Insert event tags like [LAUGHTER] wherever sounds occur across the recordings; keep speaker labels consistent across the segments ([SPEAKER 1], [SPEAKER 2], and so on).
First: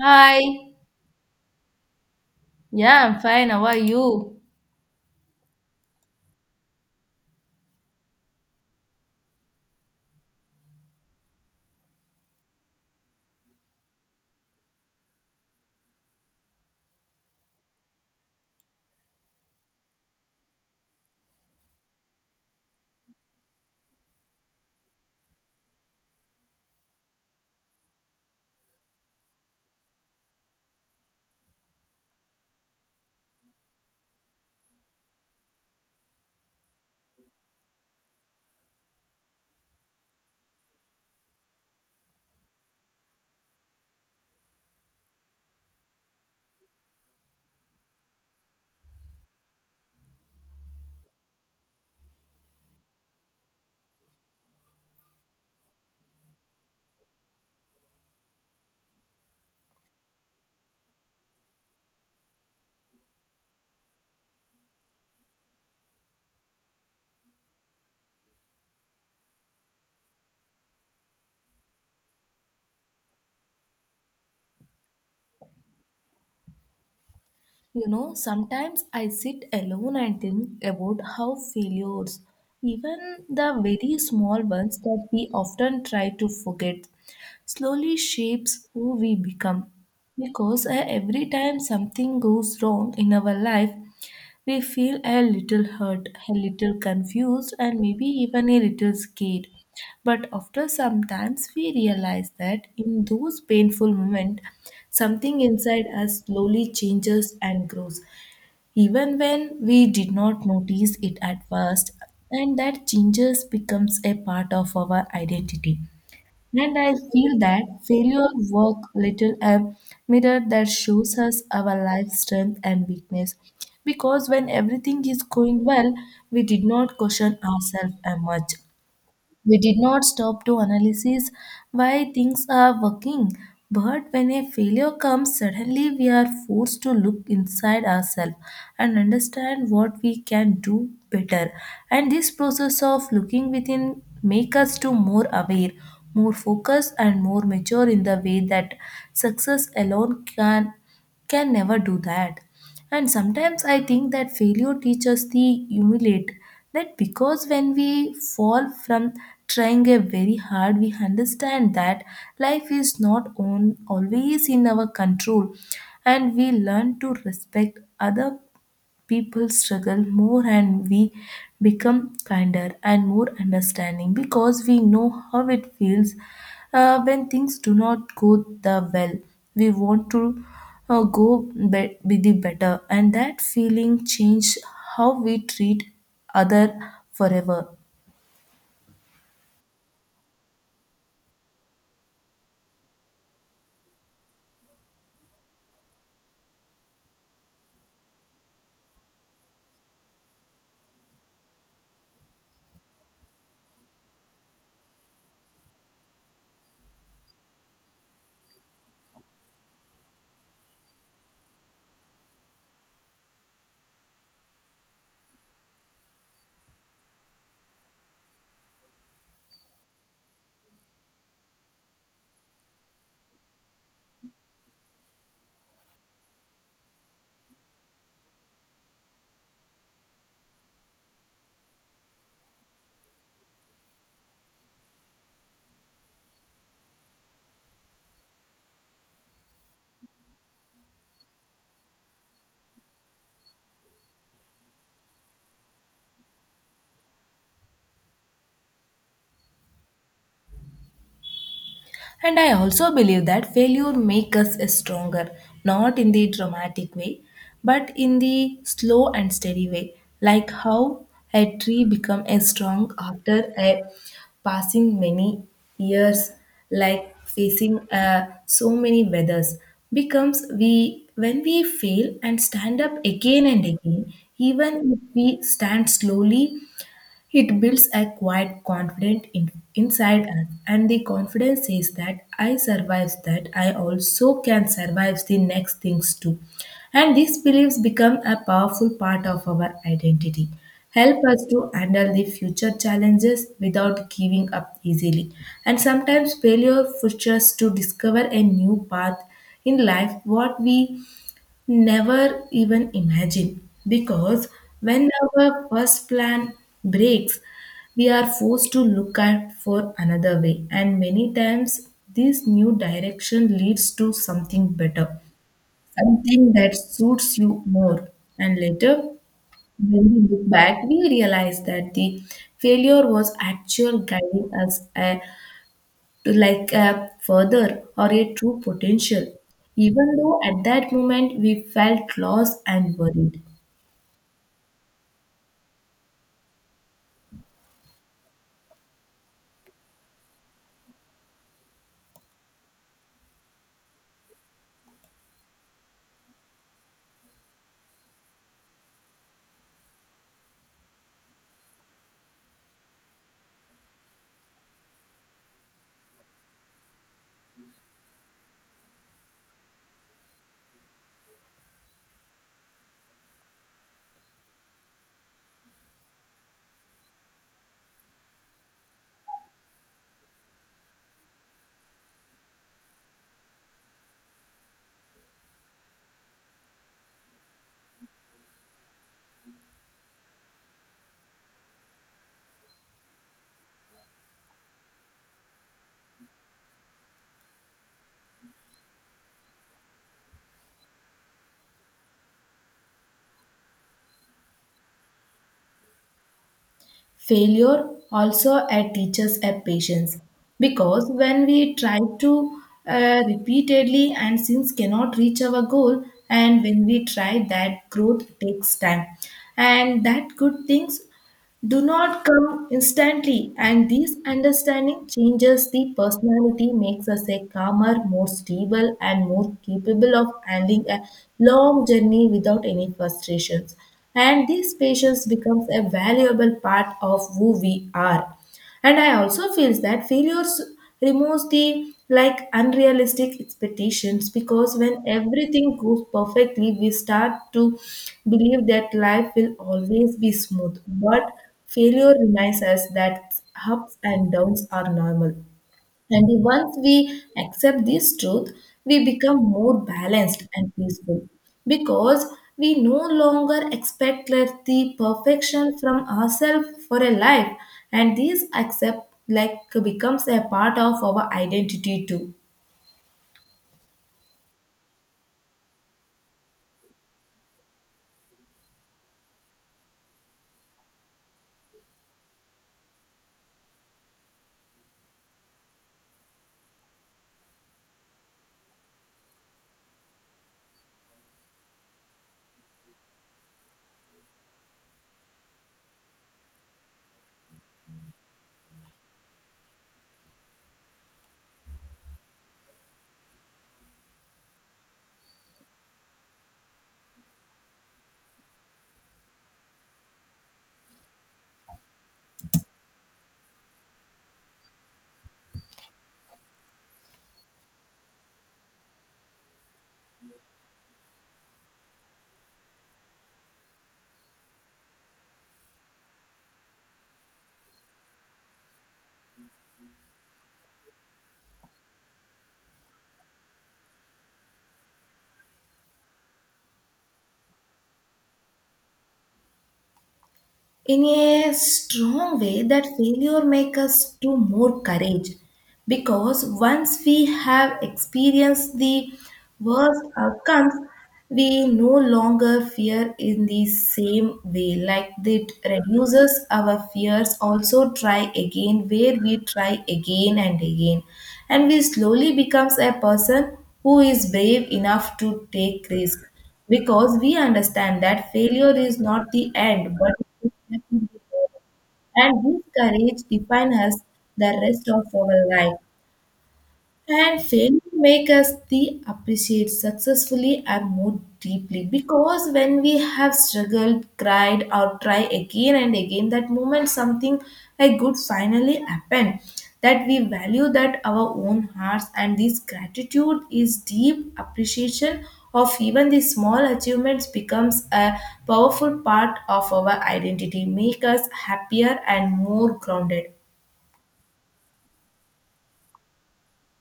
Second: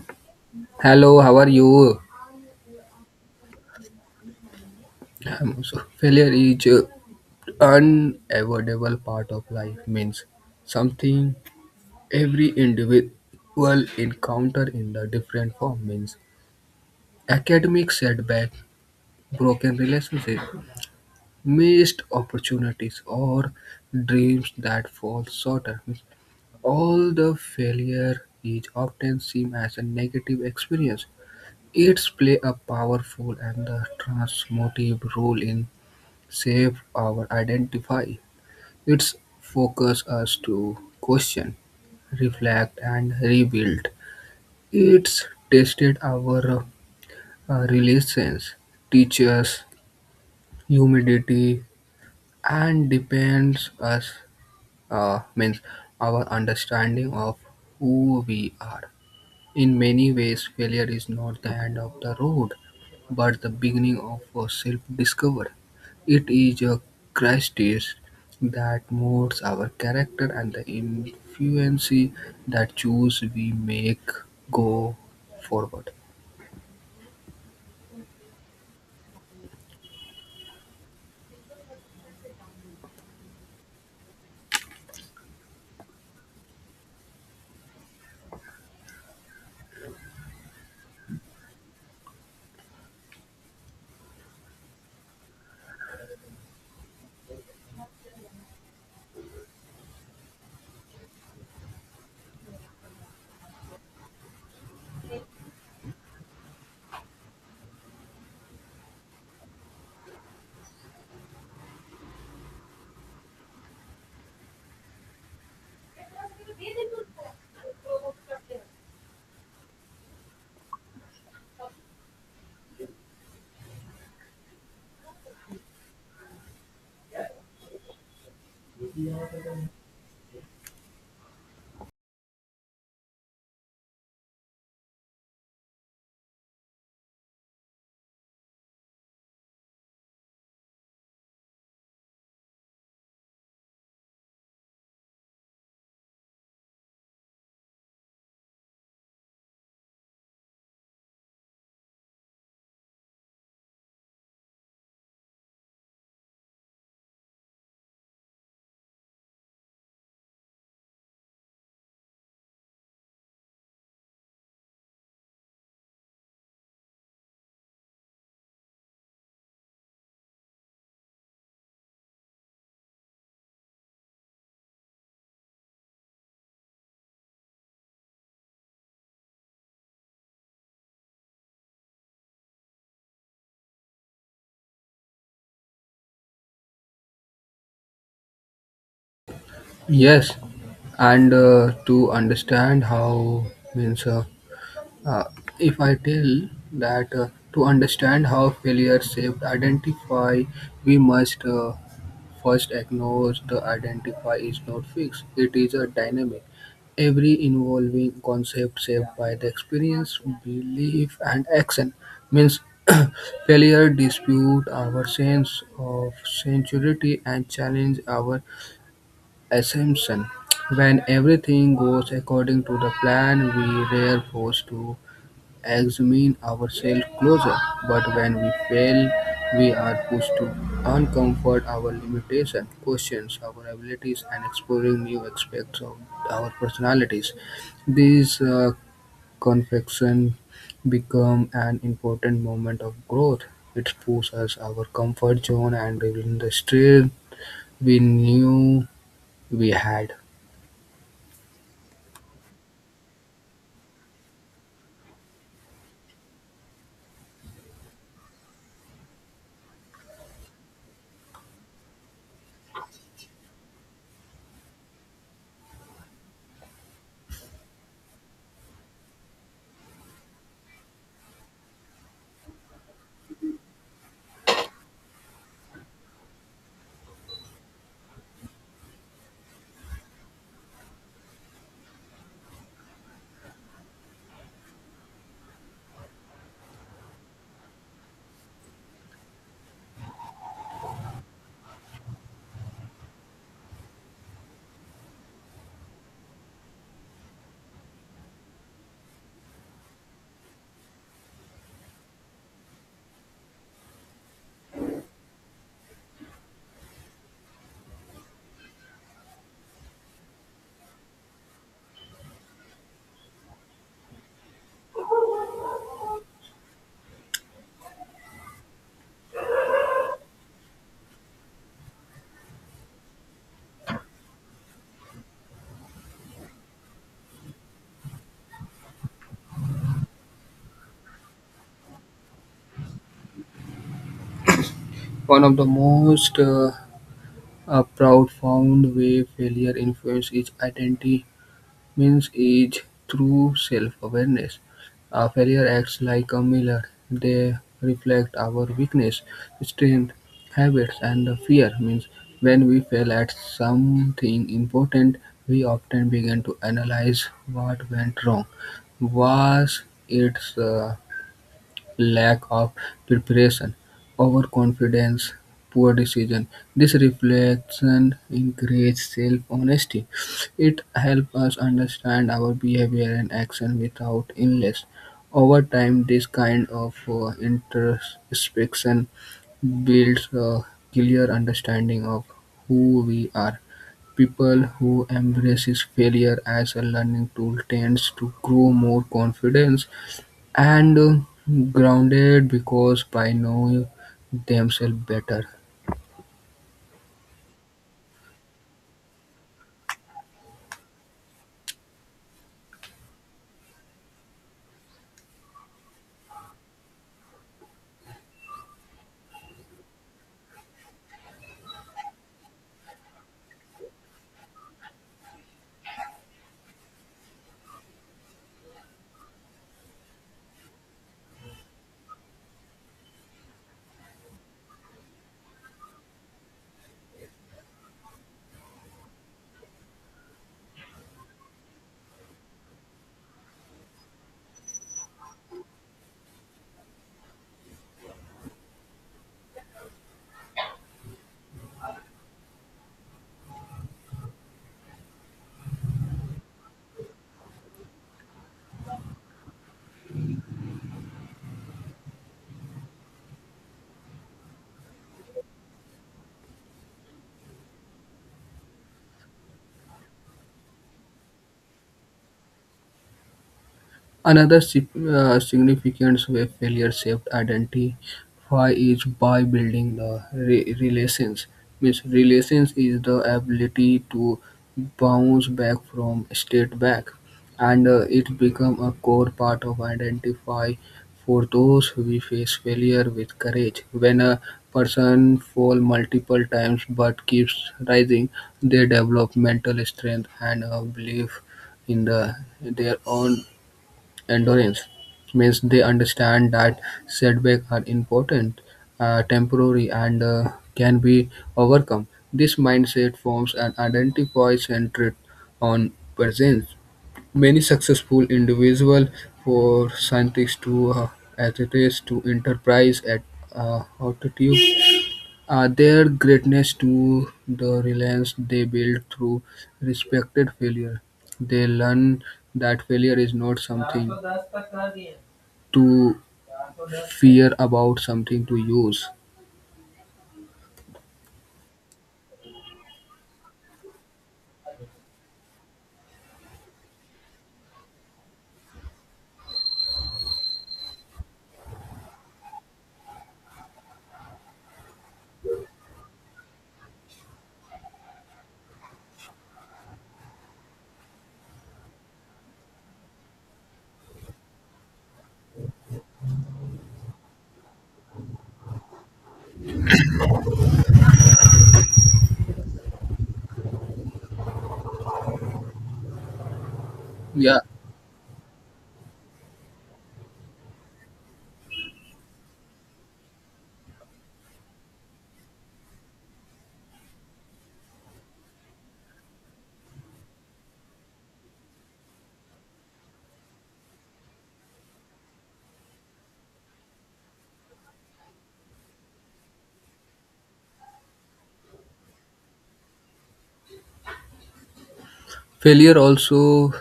[SPEAKER 1] Hi.
[SPEAKER 2] Hello, how are you?
[SPEAKER 1] Yeah, I'm fine. How are you?
[SPEAKER 2] I'm also failure is a unavoidable part of life means something every individual encounter in the different form means academic setback, broken relationship, missed opportunities or dreams that fall short. Means All the failure is often seen as a negative experience. It's play a powerful and the transformative role in shape our identity. Its focus us to question, reflect, and rebuild. It's tested our relations, teaches humility, and depends us means our understanding of who we are. In many ways, failure is not the end of the road, but the beginning of a self discovery. It is a crisis that molds our character and the influence that choose we make go forward.
[SPEAKER 1] Sometimes I sit alone and think about how failures, even the very small ones that we often try to forget, slowly shapes who we become. Because every time something goes wrong in our life, we feel a little hurt, a little confused, and maybe even a little scared. But after some times, we realize that in those painful moments, something inside us slowly changes and grows, even when we did not notice it at first, and that changes becomes a part of our identity. And I feel that failure work little a mirror that shows us our life strength and weakness. Because when everything is going well, we did not question ourselves much. We did not stop to analyze why things are working, but when a failure comes, suddenly we are forced to look inside ourselves and understand what we can do better. And this process of looking within make us to more aware, more focused and more mature in the way that success alone can never do that. And sometimes I think that failure teaches the humiliate that because when we fall from trying a very hard, we understand that life is not on, always in our control, and we learn to respect other people struggle more and we become kinder and more understanding because we know how it feels when things do not go the well we want to go be the better, and that feeling change how we treat other forever.
[SPEAKER 2] Yes, and to understand how means uh, if I tell that to understand how failure shaped identify, we must. First acknowledge the identifier is not fixed, it is a dynamic, every involving concept shaped by the experience, belief, and action. Means [COUGHS] [CLEARS THROAT] failure dispute our sense of sincerity and challenge our assumption. When everything goes according to the plan, we are forced to examine ourselves closer, but when we fail, we are pushed to uncomfort our limitations, questions our abilities, and exploring new aspects of our personalities. These confections become an important moment of growth. It pushes us our comfort zone and revealing the strength we knew we had.
[SPEAKER 1] And I also believe that failure makes us stronger, not in the dramatic way, but in the slow and steady way, like how a tree becomes strong after a passing many years, like facing so many weathers, becomes we when we fail and stand up again and again, even if we stand slowly, it builds a quiet confidence inside us, and the confidence is that I survive that, I also can survive the next things too. And these beliefs become a powerful part of our identity. Help us to handle the future challenges without giving up easily. And sometimes failure pushes us to discover a new path in life what we never even imagine because when our first plan breaks, we are forced to look at for another way, and many times this new direction leads to something better, something that suits you more. And later, when we look back, we realize that the failure was actual guiding us to like a further or a true potential, even though at that moment we felt lost and worried.
[SPEAKER 2] One of the most proud way failure influence is identity means is through self-awareness. Our failure acts like a mirror. They reflect our weakness, strength, habits, and the fear. Means when we fail at something important, we often begin to analyze what went wrong. Was it lack of preparation, overconfidence, poor decision. This reflection encourages self-honesty. It helps us understand our behavior and action without illness. Over time, this kind of introspection builds a clear understanding of who we are. People who embraces failure as a learning tool tends to grow more confident and grounded because by know themselves better.
[SPEAKER 1] Failure also teaches a patience because when we try to repeatedly and since cannot reach our goal, and when we try that growth takes time, and that good things do not come instantly, and this understanding changes the personality, makes us a calmer, more stable, and more capable of handling a long journey without any frustrations. And this patience becomes a valuable part of who we are. And I also feels that failures removes the like unrealistic expectations because when everything goes perfectly, we start to believe that life will always be smooth. But failure reminds us that ups and downs are normal. And once we accept this truth, we become more balanced and peaceful because we no longer expect like the perfection from ourselves for a life, and this accept like becomes a part of our identity too.
[SPEAKER 2] Another significant way failure shaped identity why is by building the relations. Means relations is the ability to bounce back from state back, and it become a core part of identify for those who face failure with courage. When a person fall multiple times but keeps rising, they develop mental strength and a belief in the their own endurance means they understand that setbacks are important, temporary, and can be overcome. This mindset forms an identity centered on presence. Many successful individuals, for scientists to athletes to enterprise at altitude, their greatness to the reliance they build through respected failure. They learn that failure is not something to fear about something to use.
[SPEAKER 1] In a strong way that failure make us to more courage because once we have experienced the worst outcomes, we no longer fear in the same way, like it reduces our fears, also try again where we try again and again, and we slowly becomes a person who is brave enough to take risk because we understand that failure is not the end but, and this courage defines us the rest of our life. And
[SPEAKER 2] Yeah.
[SPEAKER 1] failure make us the appreciate successfully and more deeply because when we have struggled, cried, or try again and again, that moment something like good finally happened. That we value that our own hearts, and this gratitude is deep appreciation of even the small achievements becomes a powerful part of our identity, make us happier and more grounded.
[SPEAKER 2] Failure also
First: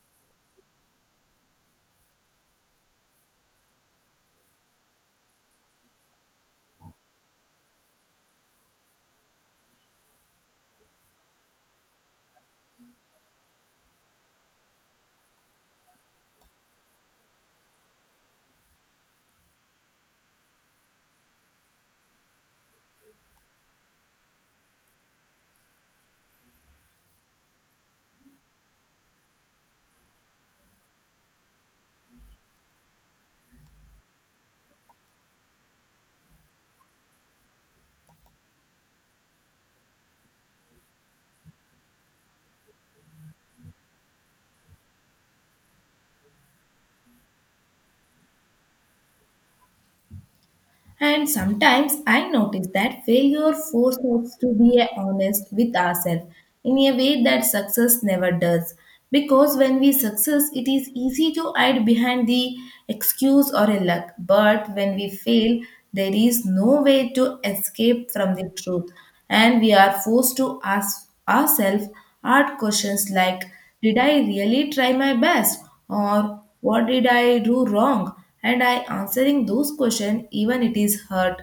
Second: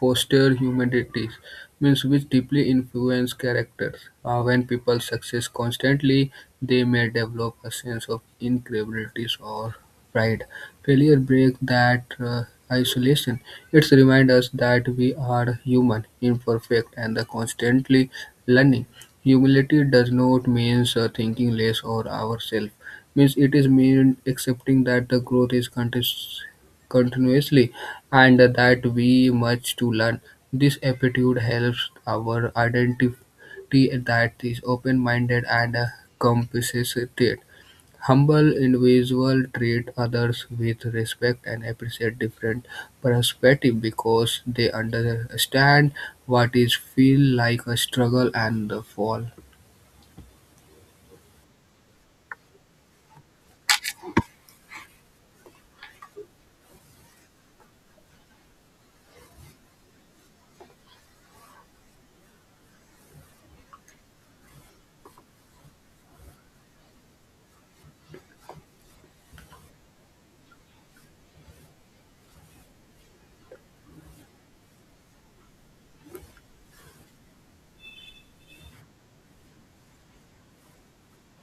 [SPEAKER 2] fosters humanities, means which deeply influence characters. When people success constantly, they may develop a sense of incapability or pride. Failure breaks that isolation. It reminds us that we are human, imperfect, and the constantly learning. Humility does not mean thinking less of ourselves. Means it is mean accepting that the growth is continuous continuously and that we much to learn. This aptitude helps our identity that is open-minded and compassionate. Humble individuals treat others with respect and appreciate different perspectives because they understand what is feel like a struggle and the fall.
[SPEAKER 1] And sometimes I notice that failure forces us to be honest with ourselves in a way that success never does. Because when we success, it is easy to hide behind the excuse or a luck. But when we fail, there is no way to escape from the truth. And we are forced to ask ourselves hard questions like, did I really try my best? Or what did I do wrong? And I answering those questions, even it is hurt,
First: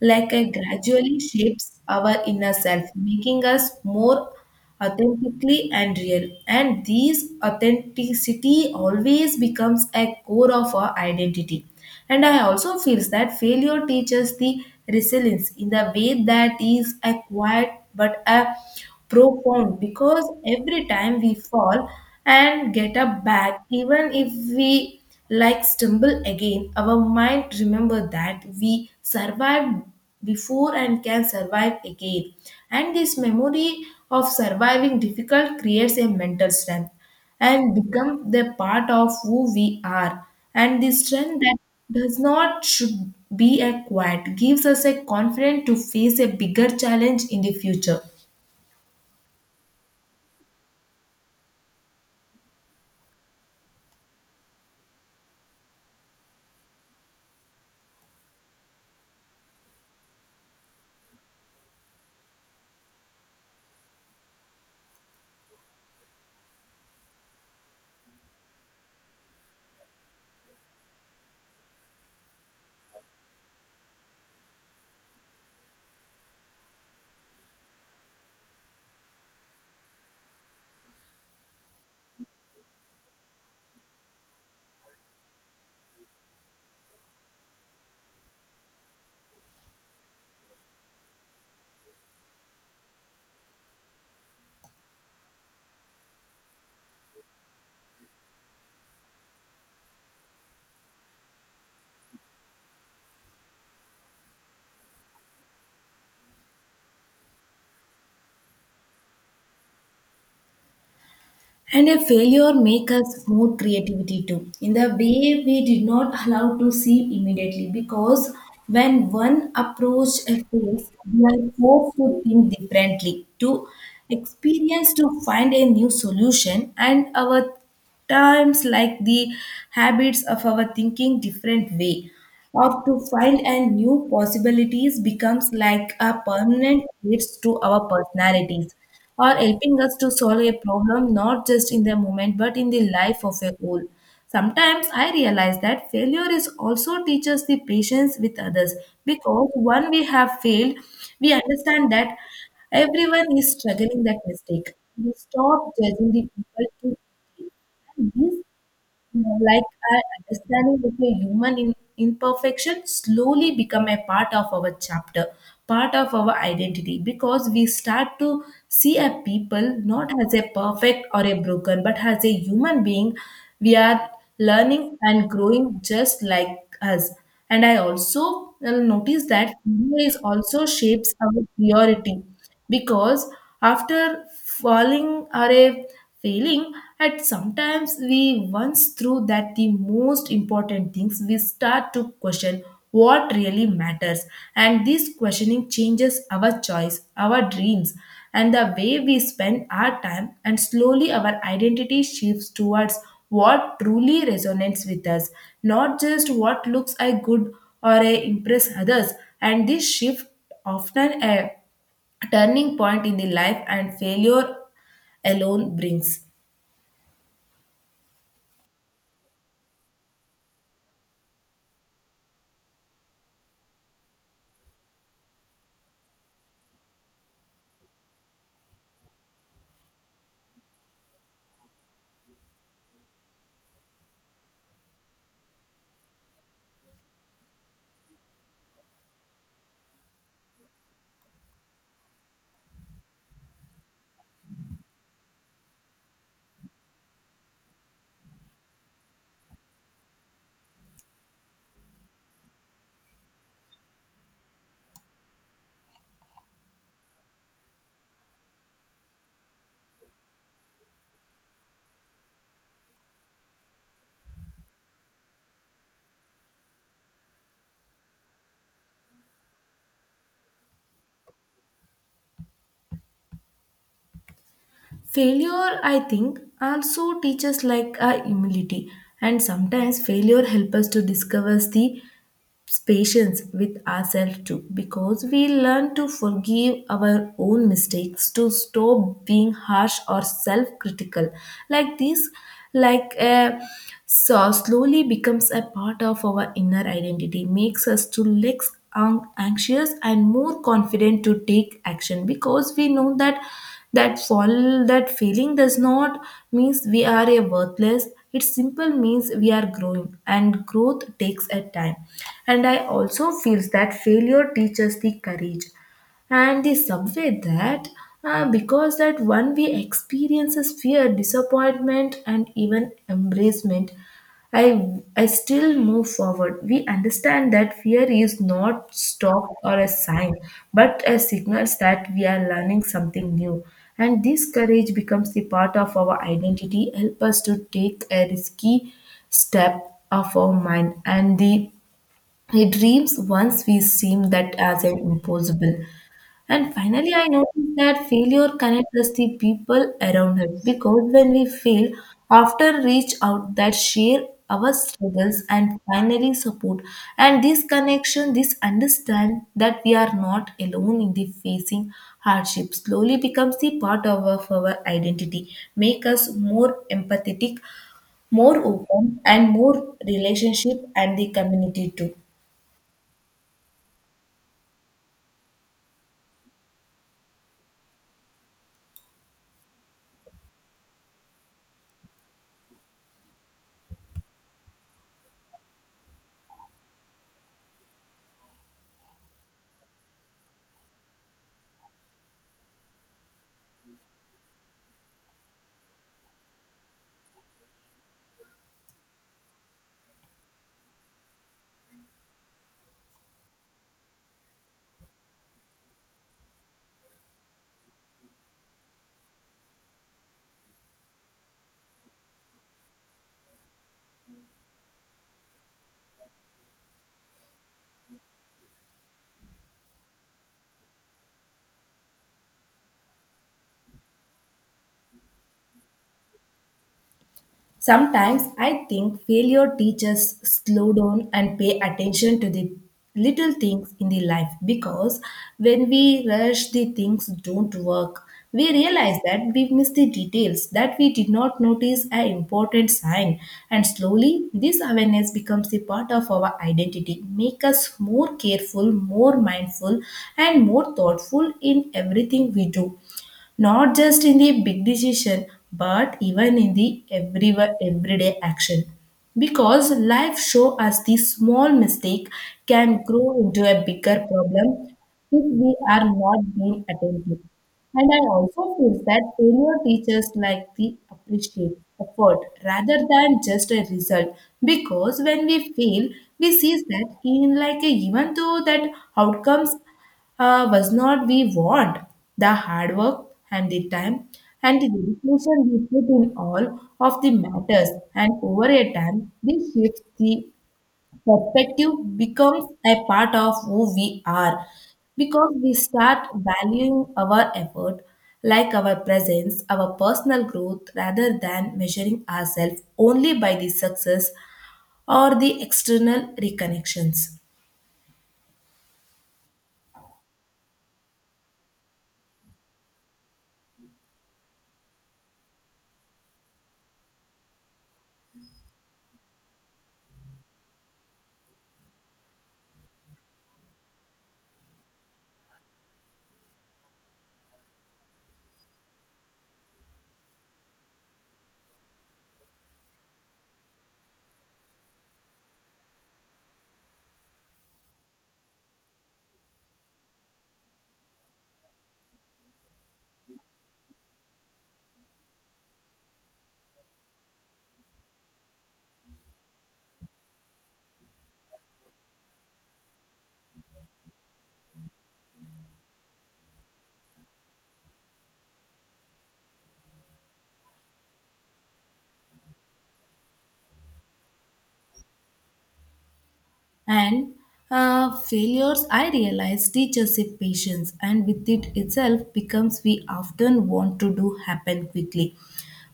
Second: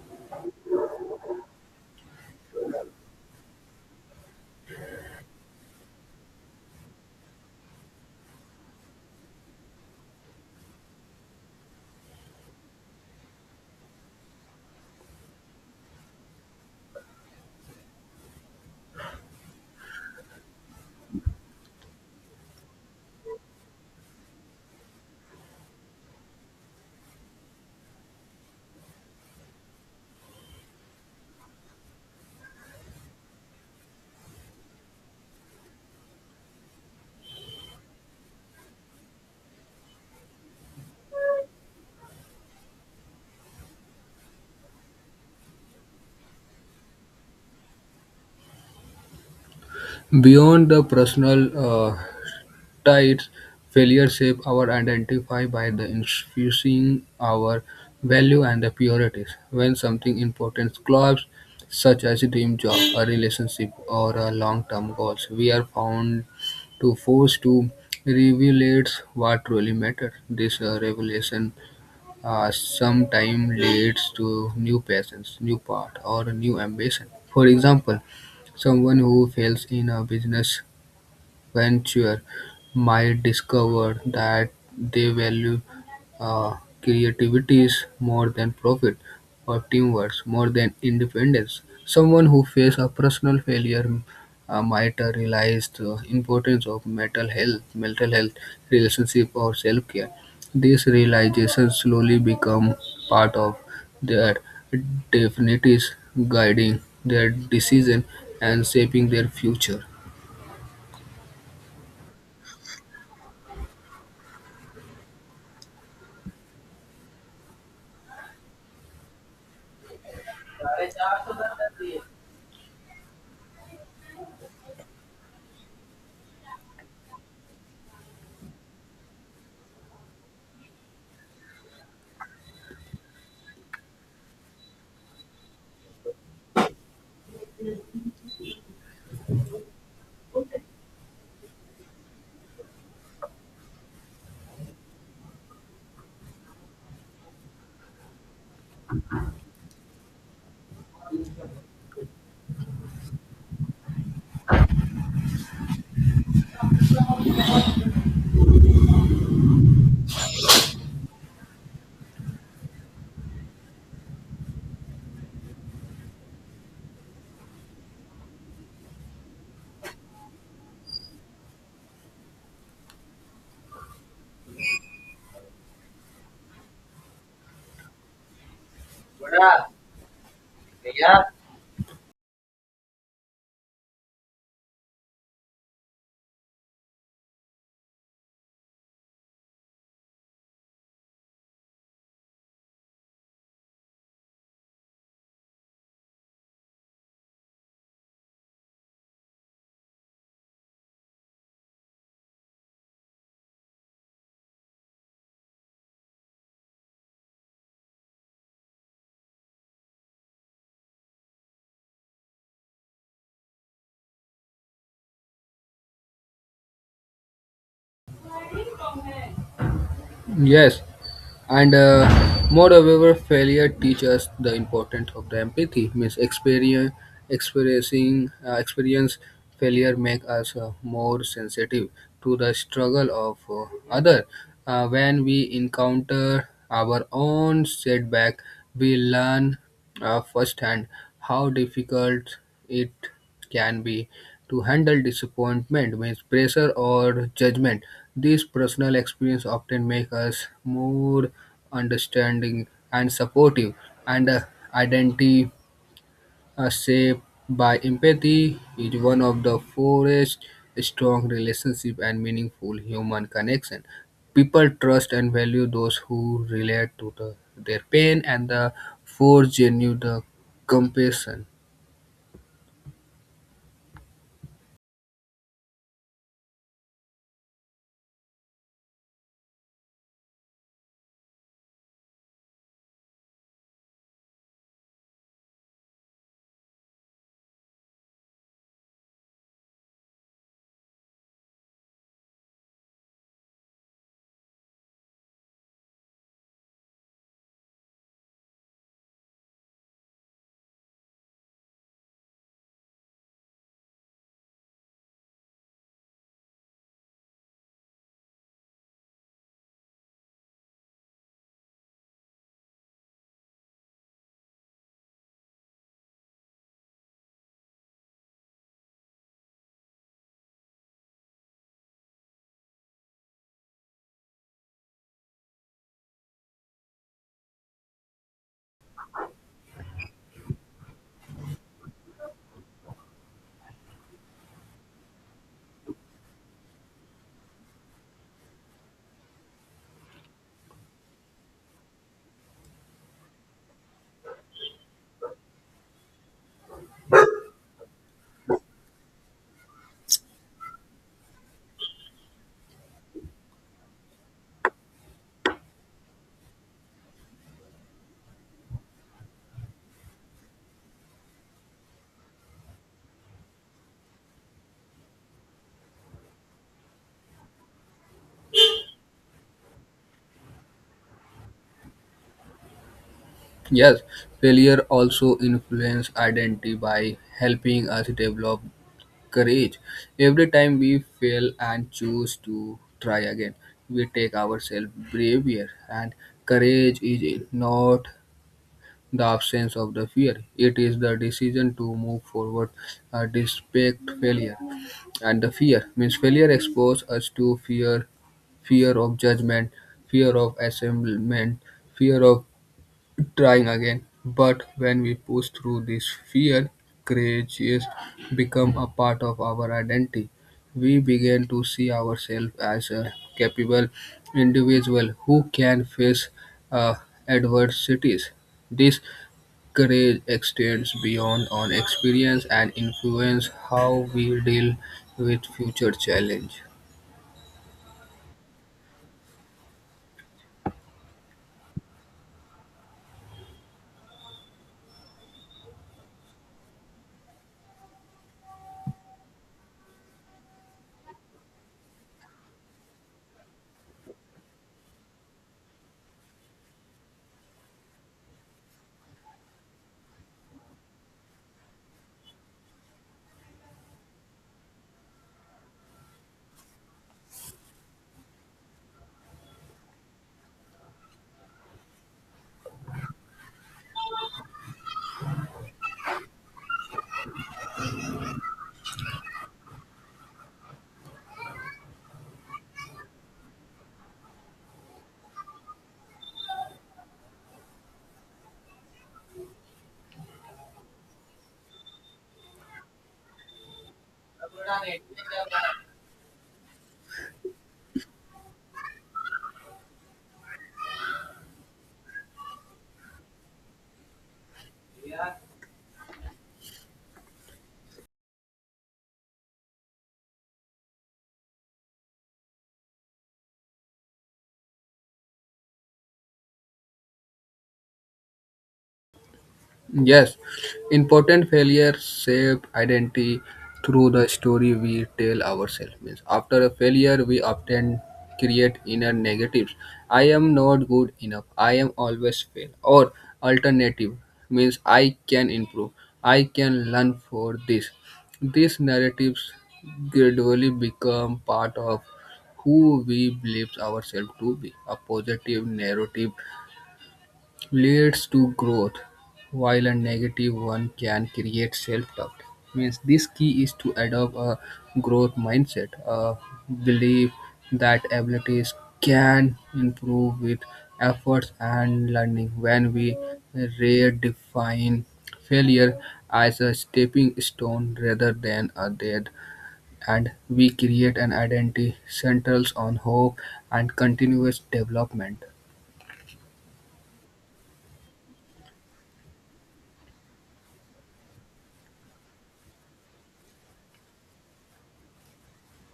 [SPEAKER 1] like it gradually shapes our inner self, making us more authentically and real. And these authenticity always becomes a core of our identity. And I also feels that failure teaches the resilience in the way that is a quiet but a profound because every time we fall and get up back, even if we like stumble again, our mind remember that we survived before and can survive again, and this memory of surviving difficult creates a mental strength and become the part of who we are. And the strength that does not should be acquired gives us a confidence to face a bigger challenge in the future.
[SPEAKER 2] Beyond the personal tides failure shape our identity by the infusing our value and the priorities. When something important collapses, such as a dream job, a relationship, or a long-term goals, we are found to force to revelate what truly matters. This revelation sometimes leads to new passions, new path, or new ambition. For example, someone who fails in a business venture might discover that they value uh, creativities more than profit or teamwork more than independence. Someone who faces a personal failure might realize the importance of mental health, relationship, or self-care. These realizations slowly become part of their definities, guiding their decision and shaping their future.
[SPEAKER 1] And a failure make us more creativity too, in the way we did not allow to see immediately. Because when one approach a phase, we are forced to think differently, to experience, to find a new solution, and our times like the habits of our thinking different way or to find and new possibilities becomes like a permanent traits to our personalities or helping us to solve a problem not just in the moment but in the life of a whole. Sometimes I realize that failure is also teaches the patience with others because when we have failed, we understand that everyone is struggling that mistake, we stop judging the people too. This, like our understanding of a human imperfection, slowly become a part of our chapter, part of our identity, because we start to see a people not as a perfect or a broken, but as a human being. We are learning and growing just like us. And I also notice that fear is also shapes our priority because after falling or a failing at sometimes we once through that the most important things, we start to question what really matters, and this questioning changes our choice, our dreams, and the way we spend our time, and slowly our identity shifts towards what truly resonates with us, not just what looks a good or a impress others, and this shift often a turning point in the life and failure alone brings.
[SPEAKER 2] Yes, and moreover, failure teaches the importance of the empathy. Means experience failure make us more sensitive to the struggle of other. When we encounter our own setback, we learn firsthand how difficult it can be to handle disappointment, means pressure or judgment. These personal experience often make us more understanding and supportive and shaped by empathy is one of the forest strong relationship and meaningful human connection people trust and value those who relate to the, their pain and the for genuine the compassion.
[SPEAKER 1] Failure, I think, also teaches like a humility. And sometimes failure helps us to discover the patience with ourselves too because we learn to forgive our own mistakes, to stop being harsh or self-critical. Like this, like so slowly becomes a part of our inner identity, makes us to less anxious and more confident to take action because we know that that failing does not means we are a worthless, it simple means we are growing, and growth takes a time. And I also feels that failure teaches the courage and the subway that, because that one we experiences fear, disappointment, and even embracement, i I still move forward. We understand that fear is not stop or a sign, but a signals that we are learning something new, and this courage becomes the part of our identity, help us to take a risky step of our mind and the dreams once we seem that as an impossible. And finally, I noticed that failure connects us the people around us because when we fail, often reach out that share our struggles and finally support. And this connection, this understand that we are not alone in the facing hardship slowly becomes the part of our identity, make us more empathetic, more open, and more relationship and the community too.
[SPEAKER 2] Yes, failure also influence identity by helping us develop courage every time we fail and choose to try again we take ourselves braver and courage is not the absence of the fear. It is the decision to move forward despite failure. And the fear means failure exposes us to fear, fear of judgment, fear of assemblement, fear of trying again. But when we push through this fear, courageous become a part of our identity. We begin to see ourselves as a capable individual who can face uh, adversities. This courage extends beyond on experience and influence how we deal with future challenge.
[SPEAKER 1] Sometimes I think failure teaches slow down and pay attention to the little things in the life because when we rush the things don't work, we realize that we miss the details that we did not notice an important sign, and slowly this awareness becomes a part of our identity, make us more careful, more mindful, and more thoughtful in everything we do, not just in the big decision but even in the everyday action, because life show us the small mistake can grow into a bigger problem if we are not being attentive. And I also feel that failure teaches like the appreciate effort rather than just a result. Because when we fail, we see that in like a, even though that outcomes was not we want, the hard work and the time and the dedication we put in all of the matters, and over a time this shift the perspective becomes a part of who we are, because we start valuing our effort like our presence, our personal growth, rather than measuring ourselves only by the success or the external reconnections.
[SPEAKER 2] Yes, important failures shape identity through the story we tell ourselves. Means after a failure, we often create inner negatives. I am not good enough. I am always fail. Or alternative means I can improve. I can learn for this. These narratives gradually become part of who we believe ourselves to be. A positive narrative leads to growth, while a negative one can create self-doubt. Means this key is to adopt a growth mindset, a belief that abilities can improve with efforts and learning. When we redefine failure as a stepping stone rather than a dead and we create an identity centers on hope and continuous development.
[SPEAKER 1] And failures, I realize, teach us a patience, and with it itself becomes we often want to do happen quickly.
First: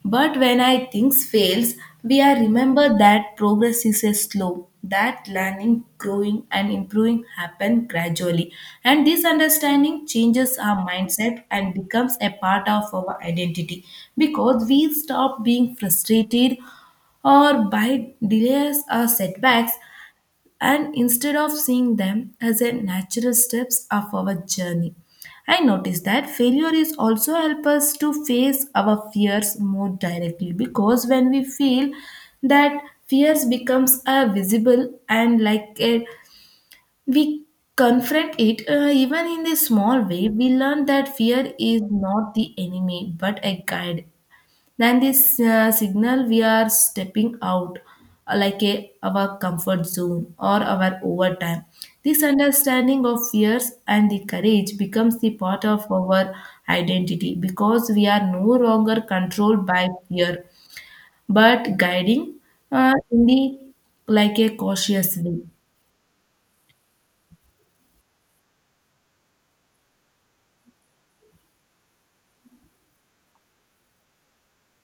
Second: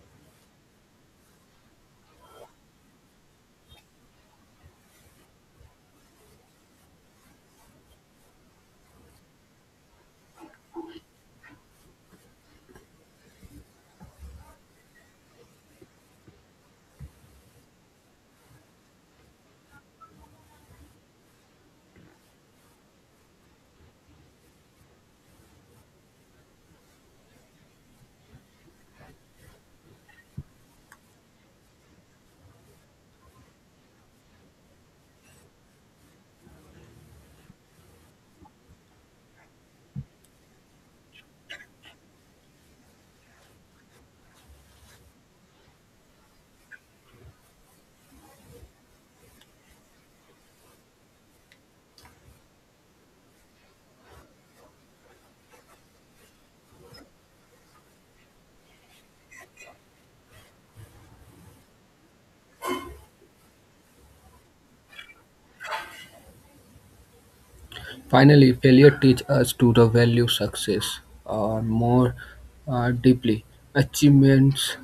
[SPEAKER 1] But when I things fails, we are remember that progress is a slow, that learning, growing and improving happen gradually. And this understanding changes our mindset and becomes a part of our identity, because we stop being frustrated or by delays or setbacks, and instead of seeing them as a natural steps of our journey. I noticed that failure is also help us to face our fears more directly, because when we feel that fears becomes a visible and like a, we confront it even in a small way. We learn that fear is not the enemy but a guide, then this signal we are stepping out like a, our comfort zone or our overtime. This understanding of fears and the courage becomes the part of our identity, because we are no longer controlled by fear but guiding in the like a cautious way.
[SPEAKER 2] Finally, failure teaches us to the value success more deeply. Achievements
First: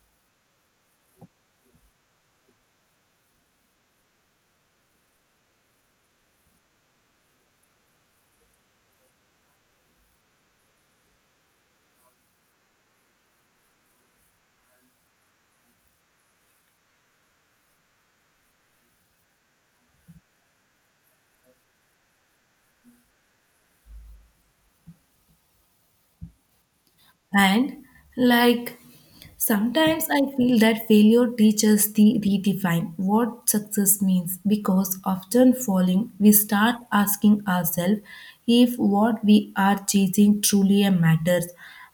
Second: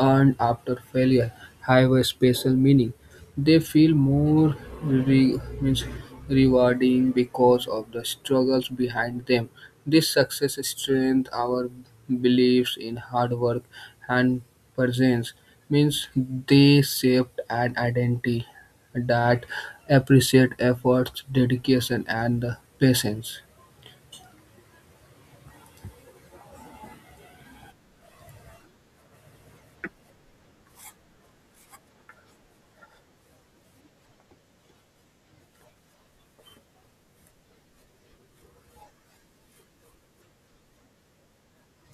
[SPEAKER 2] earned after failure have a special meaning. They feel more means rewarding because of the struggles behind them. This success strengthens our beliefs in hard work and presence. Means they shaped an identity that appreciate efforts, dedication, and patience.
[SPEAKER 1] And like sometimes I feel that failure teaches the redefine what success means, because often falling, we start asking ourselves if what we are chasing truly matters.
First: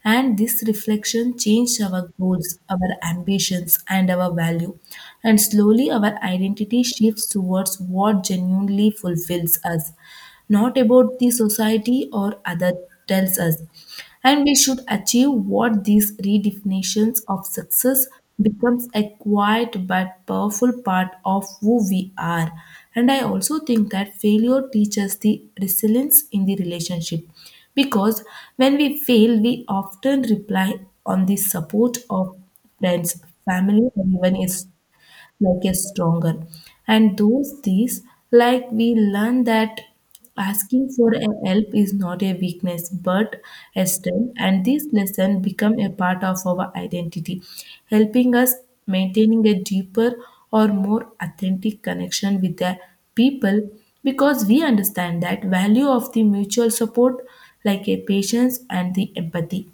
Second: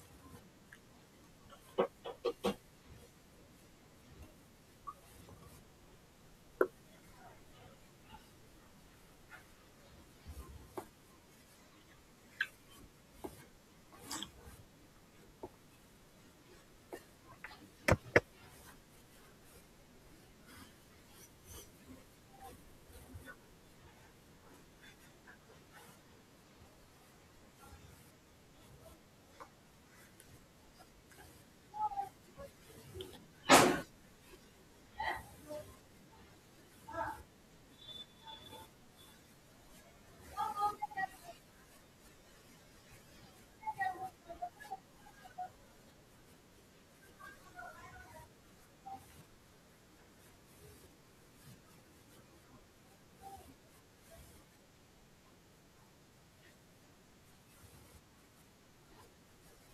[SPEAKER 1] And this reflection changed our goals, our ambitions, and our value. And slowly our identity shifts towards what genuinely fulfills us, not about the society or other tells us and we should achieve what these redefinitions of success becomes a quiet but powerful part of who we are. And I also think that failure teaches the resilience in the relationship, because when we fail we often rely on the support of friends, family, and even a like a stronger. And those these, like we learn that asking for a help is not a weakness but a strength, and this lesson become a part of our identity, helping us maintaining a deeper or more authentic connection with the people, because we understand that value of the mutual support like a patience and the empathy.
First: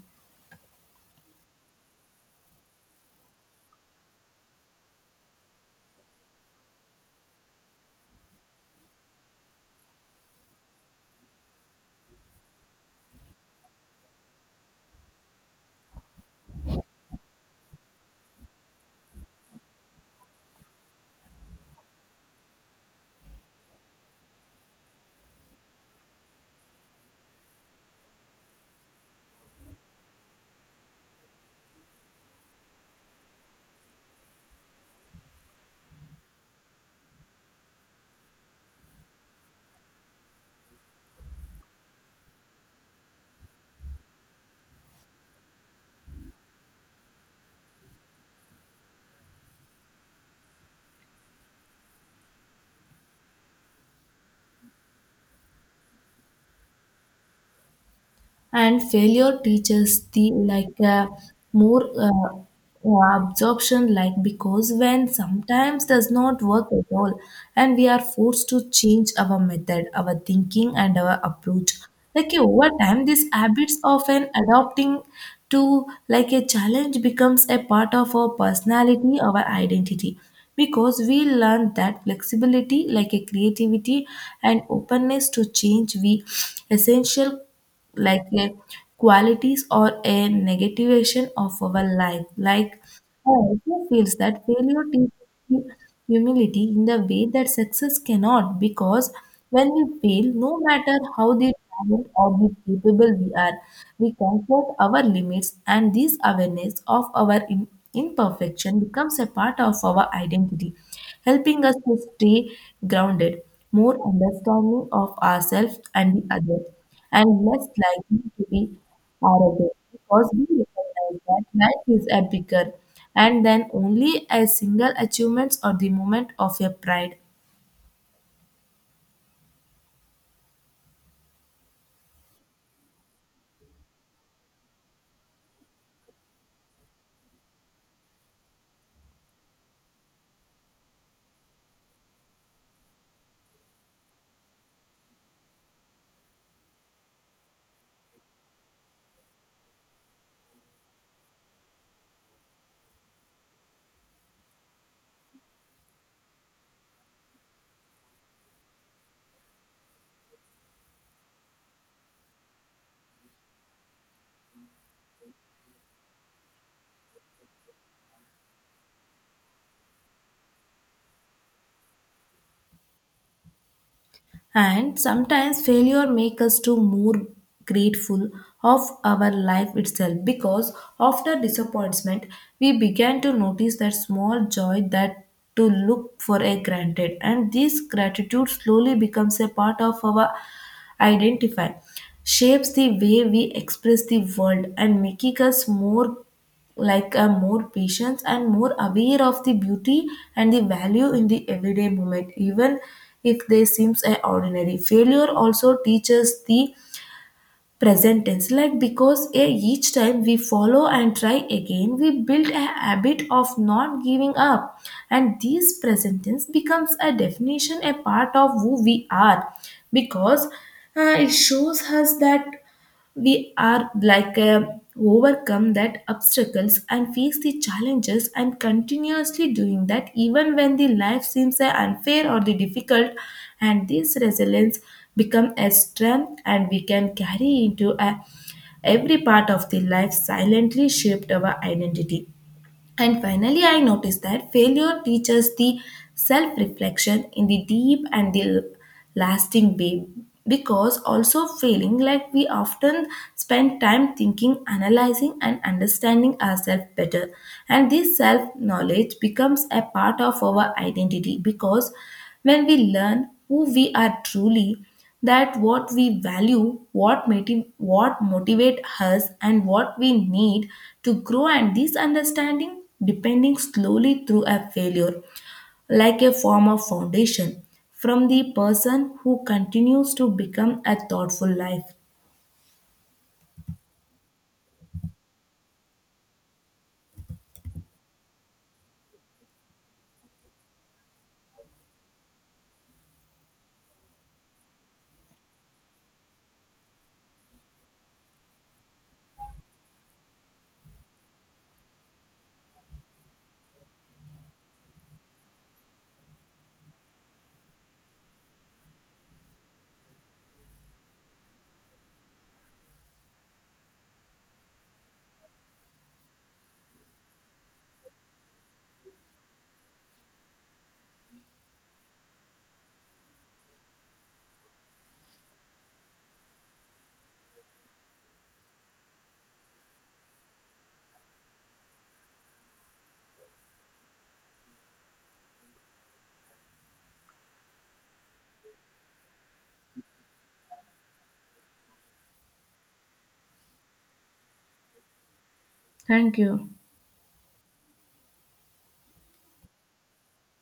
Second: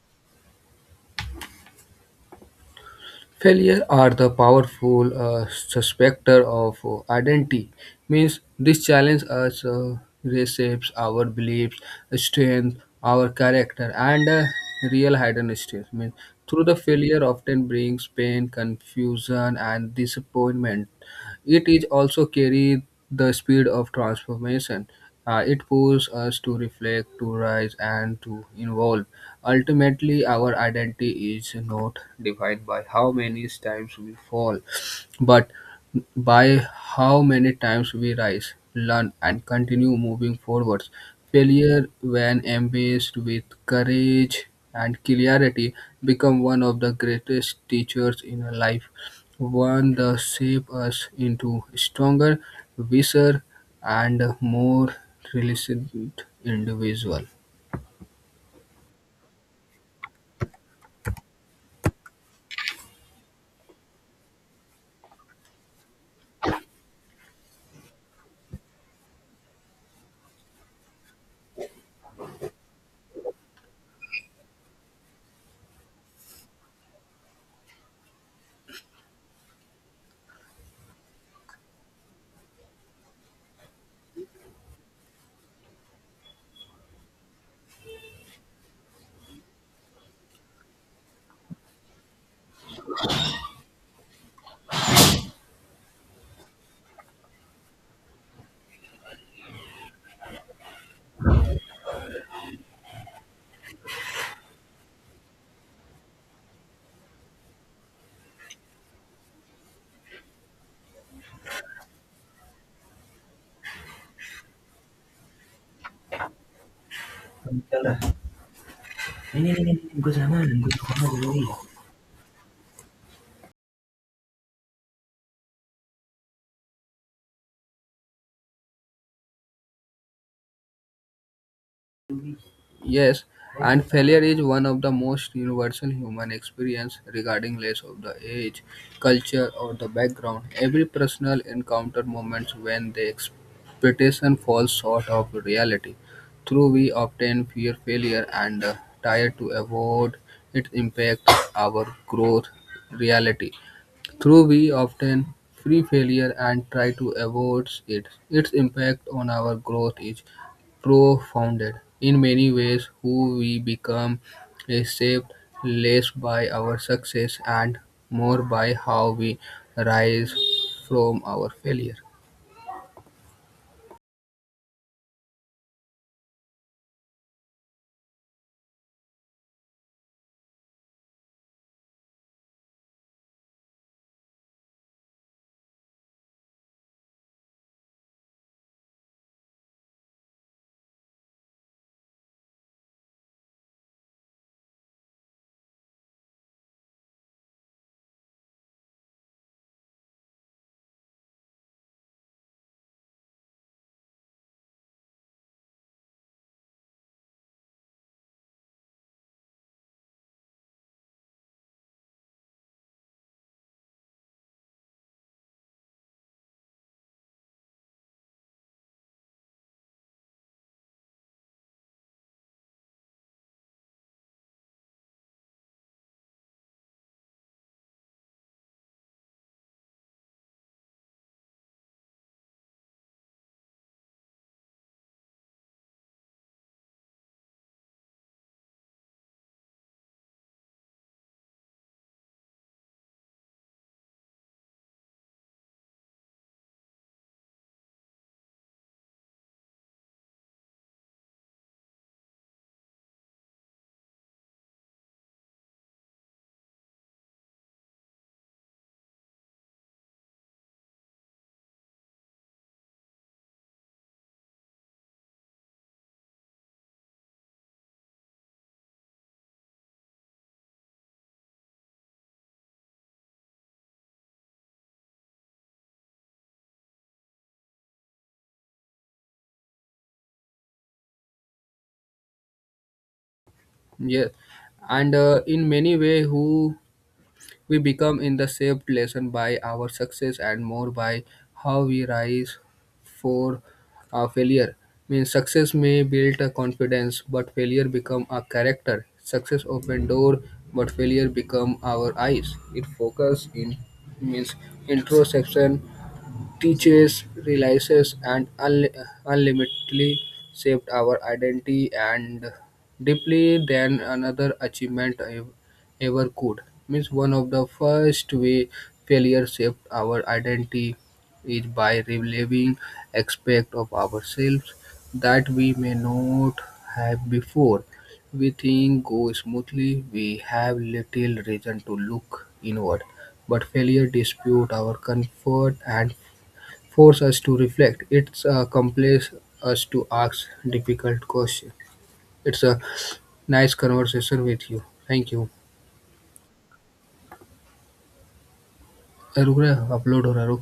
[SPEAKER 2] Failure are the powerful suspector of identity. Means this challenge us reshapes our beliefs, strength, our character, and real hidden strength. Means through the failure often brings pain, confusion, and disappointment. It is also carry the speed of transformation. It pushes us to reflect, to rise, and to evolve. Ultimately, our identity is not defined by how many times we fall, but by how many times we rise, learn, and continue moving forwards. Failure, when embraced with courage and clarity, become one of the greatest teachers in our life, one that shapes us into stronger, wiser, and more resilient individual.
[SPEAKER 1] And failure teaches the like more absorption, like because when sometimes does not work at all, and we are forced to change our method, our thinking and our approach, like over time these habits often adopting to like a challenge becomes a part of our personality, our identity, because we learn that flexibility like a creativity and openness to change we essential like a qualities or a negativation of our life. Like I also feels that failure teaches humility in the way that success cannot, because when we fail, no matter how the talent or the capable we are, we confront our limits, and this awareness of our imperfection becomes a part of our identity, helping us to stay grounded, more understanding of ourselves and the other, and less likely to be arrogant, because we recognize that life is a bigger and then only a single achievements or the moment of your pride.
[SPEAKER 2] Yes, and failure is one of the most universal human experience regarding less of the age, culture, or the background. Every personal encounter moments when the expectation falls short of reality. Through we often fear failure and try to avoid its impact our growth reality through we often fear failure and try to avoid it, its impact on our growth is profounded. In many ways, who we become is shaped less by our success and more by how we rise from our failure.
[SPEAKER 1] And sometimes failure makes us to more grateful of our life itself, because after disappointment we began to notice that small joy that to look for a granted, and this gratitude slowly becomes a part of our identify, shapes the way we express the world and making us more like a more patience and more aware of the beauty and the value in the everyday moment, even if they seems a ordinary. Failure also teaches the present tense, like because a, each time we follow and try again we build a habit of not giving up, and this present tense becomes a definition a part of who we are, because it shows us that we are like a overcome that obstacles and face the challenges and continuously doing that even when the life seems unfair or the difficult. And this resilience become a strength and we can carry into a, every part of the life, silently shaped our identity. And finally, I noticed that failure teaches the self reflection in the deep and the lasting way, because also feeling like we often spend time thinking, analyzing, and understanding ourselves better. And this self knowledge becomes a part of our identity, because when we learn who we are truly, that what we value, what motivate us and what we need to grow, and this understanding depending slowly through a failure like a form of foundation from the person who continues to become a thoughtful life.
[SPEAKER 2] Yes, and in many ways, who we become in the shaped lesson by our success and more by how we rise for a failure. Means success may build a confidence, but failure become a character. Success open door, but failure become our eyes. It focus in means introspection teaches, realizes, and unlimitedly shaped our identity and deeply than another achievement ever could. Means one of the first way failure shaped our identity is by revealing aspect of ourselves that we may not have before. We think go smoothly, we have little reason to look inward. But failure dispute our comfort and force us to reflect. It's compels us to ask difficult questions. It's a nice conversation with you. Thank you.
[SPEAKER 1] Thank you.
[SPEAKER 2] Aruk, upload or Aruk?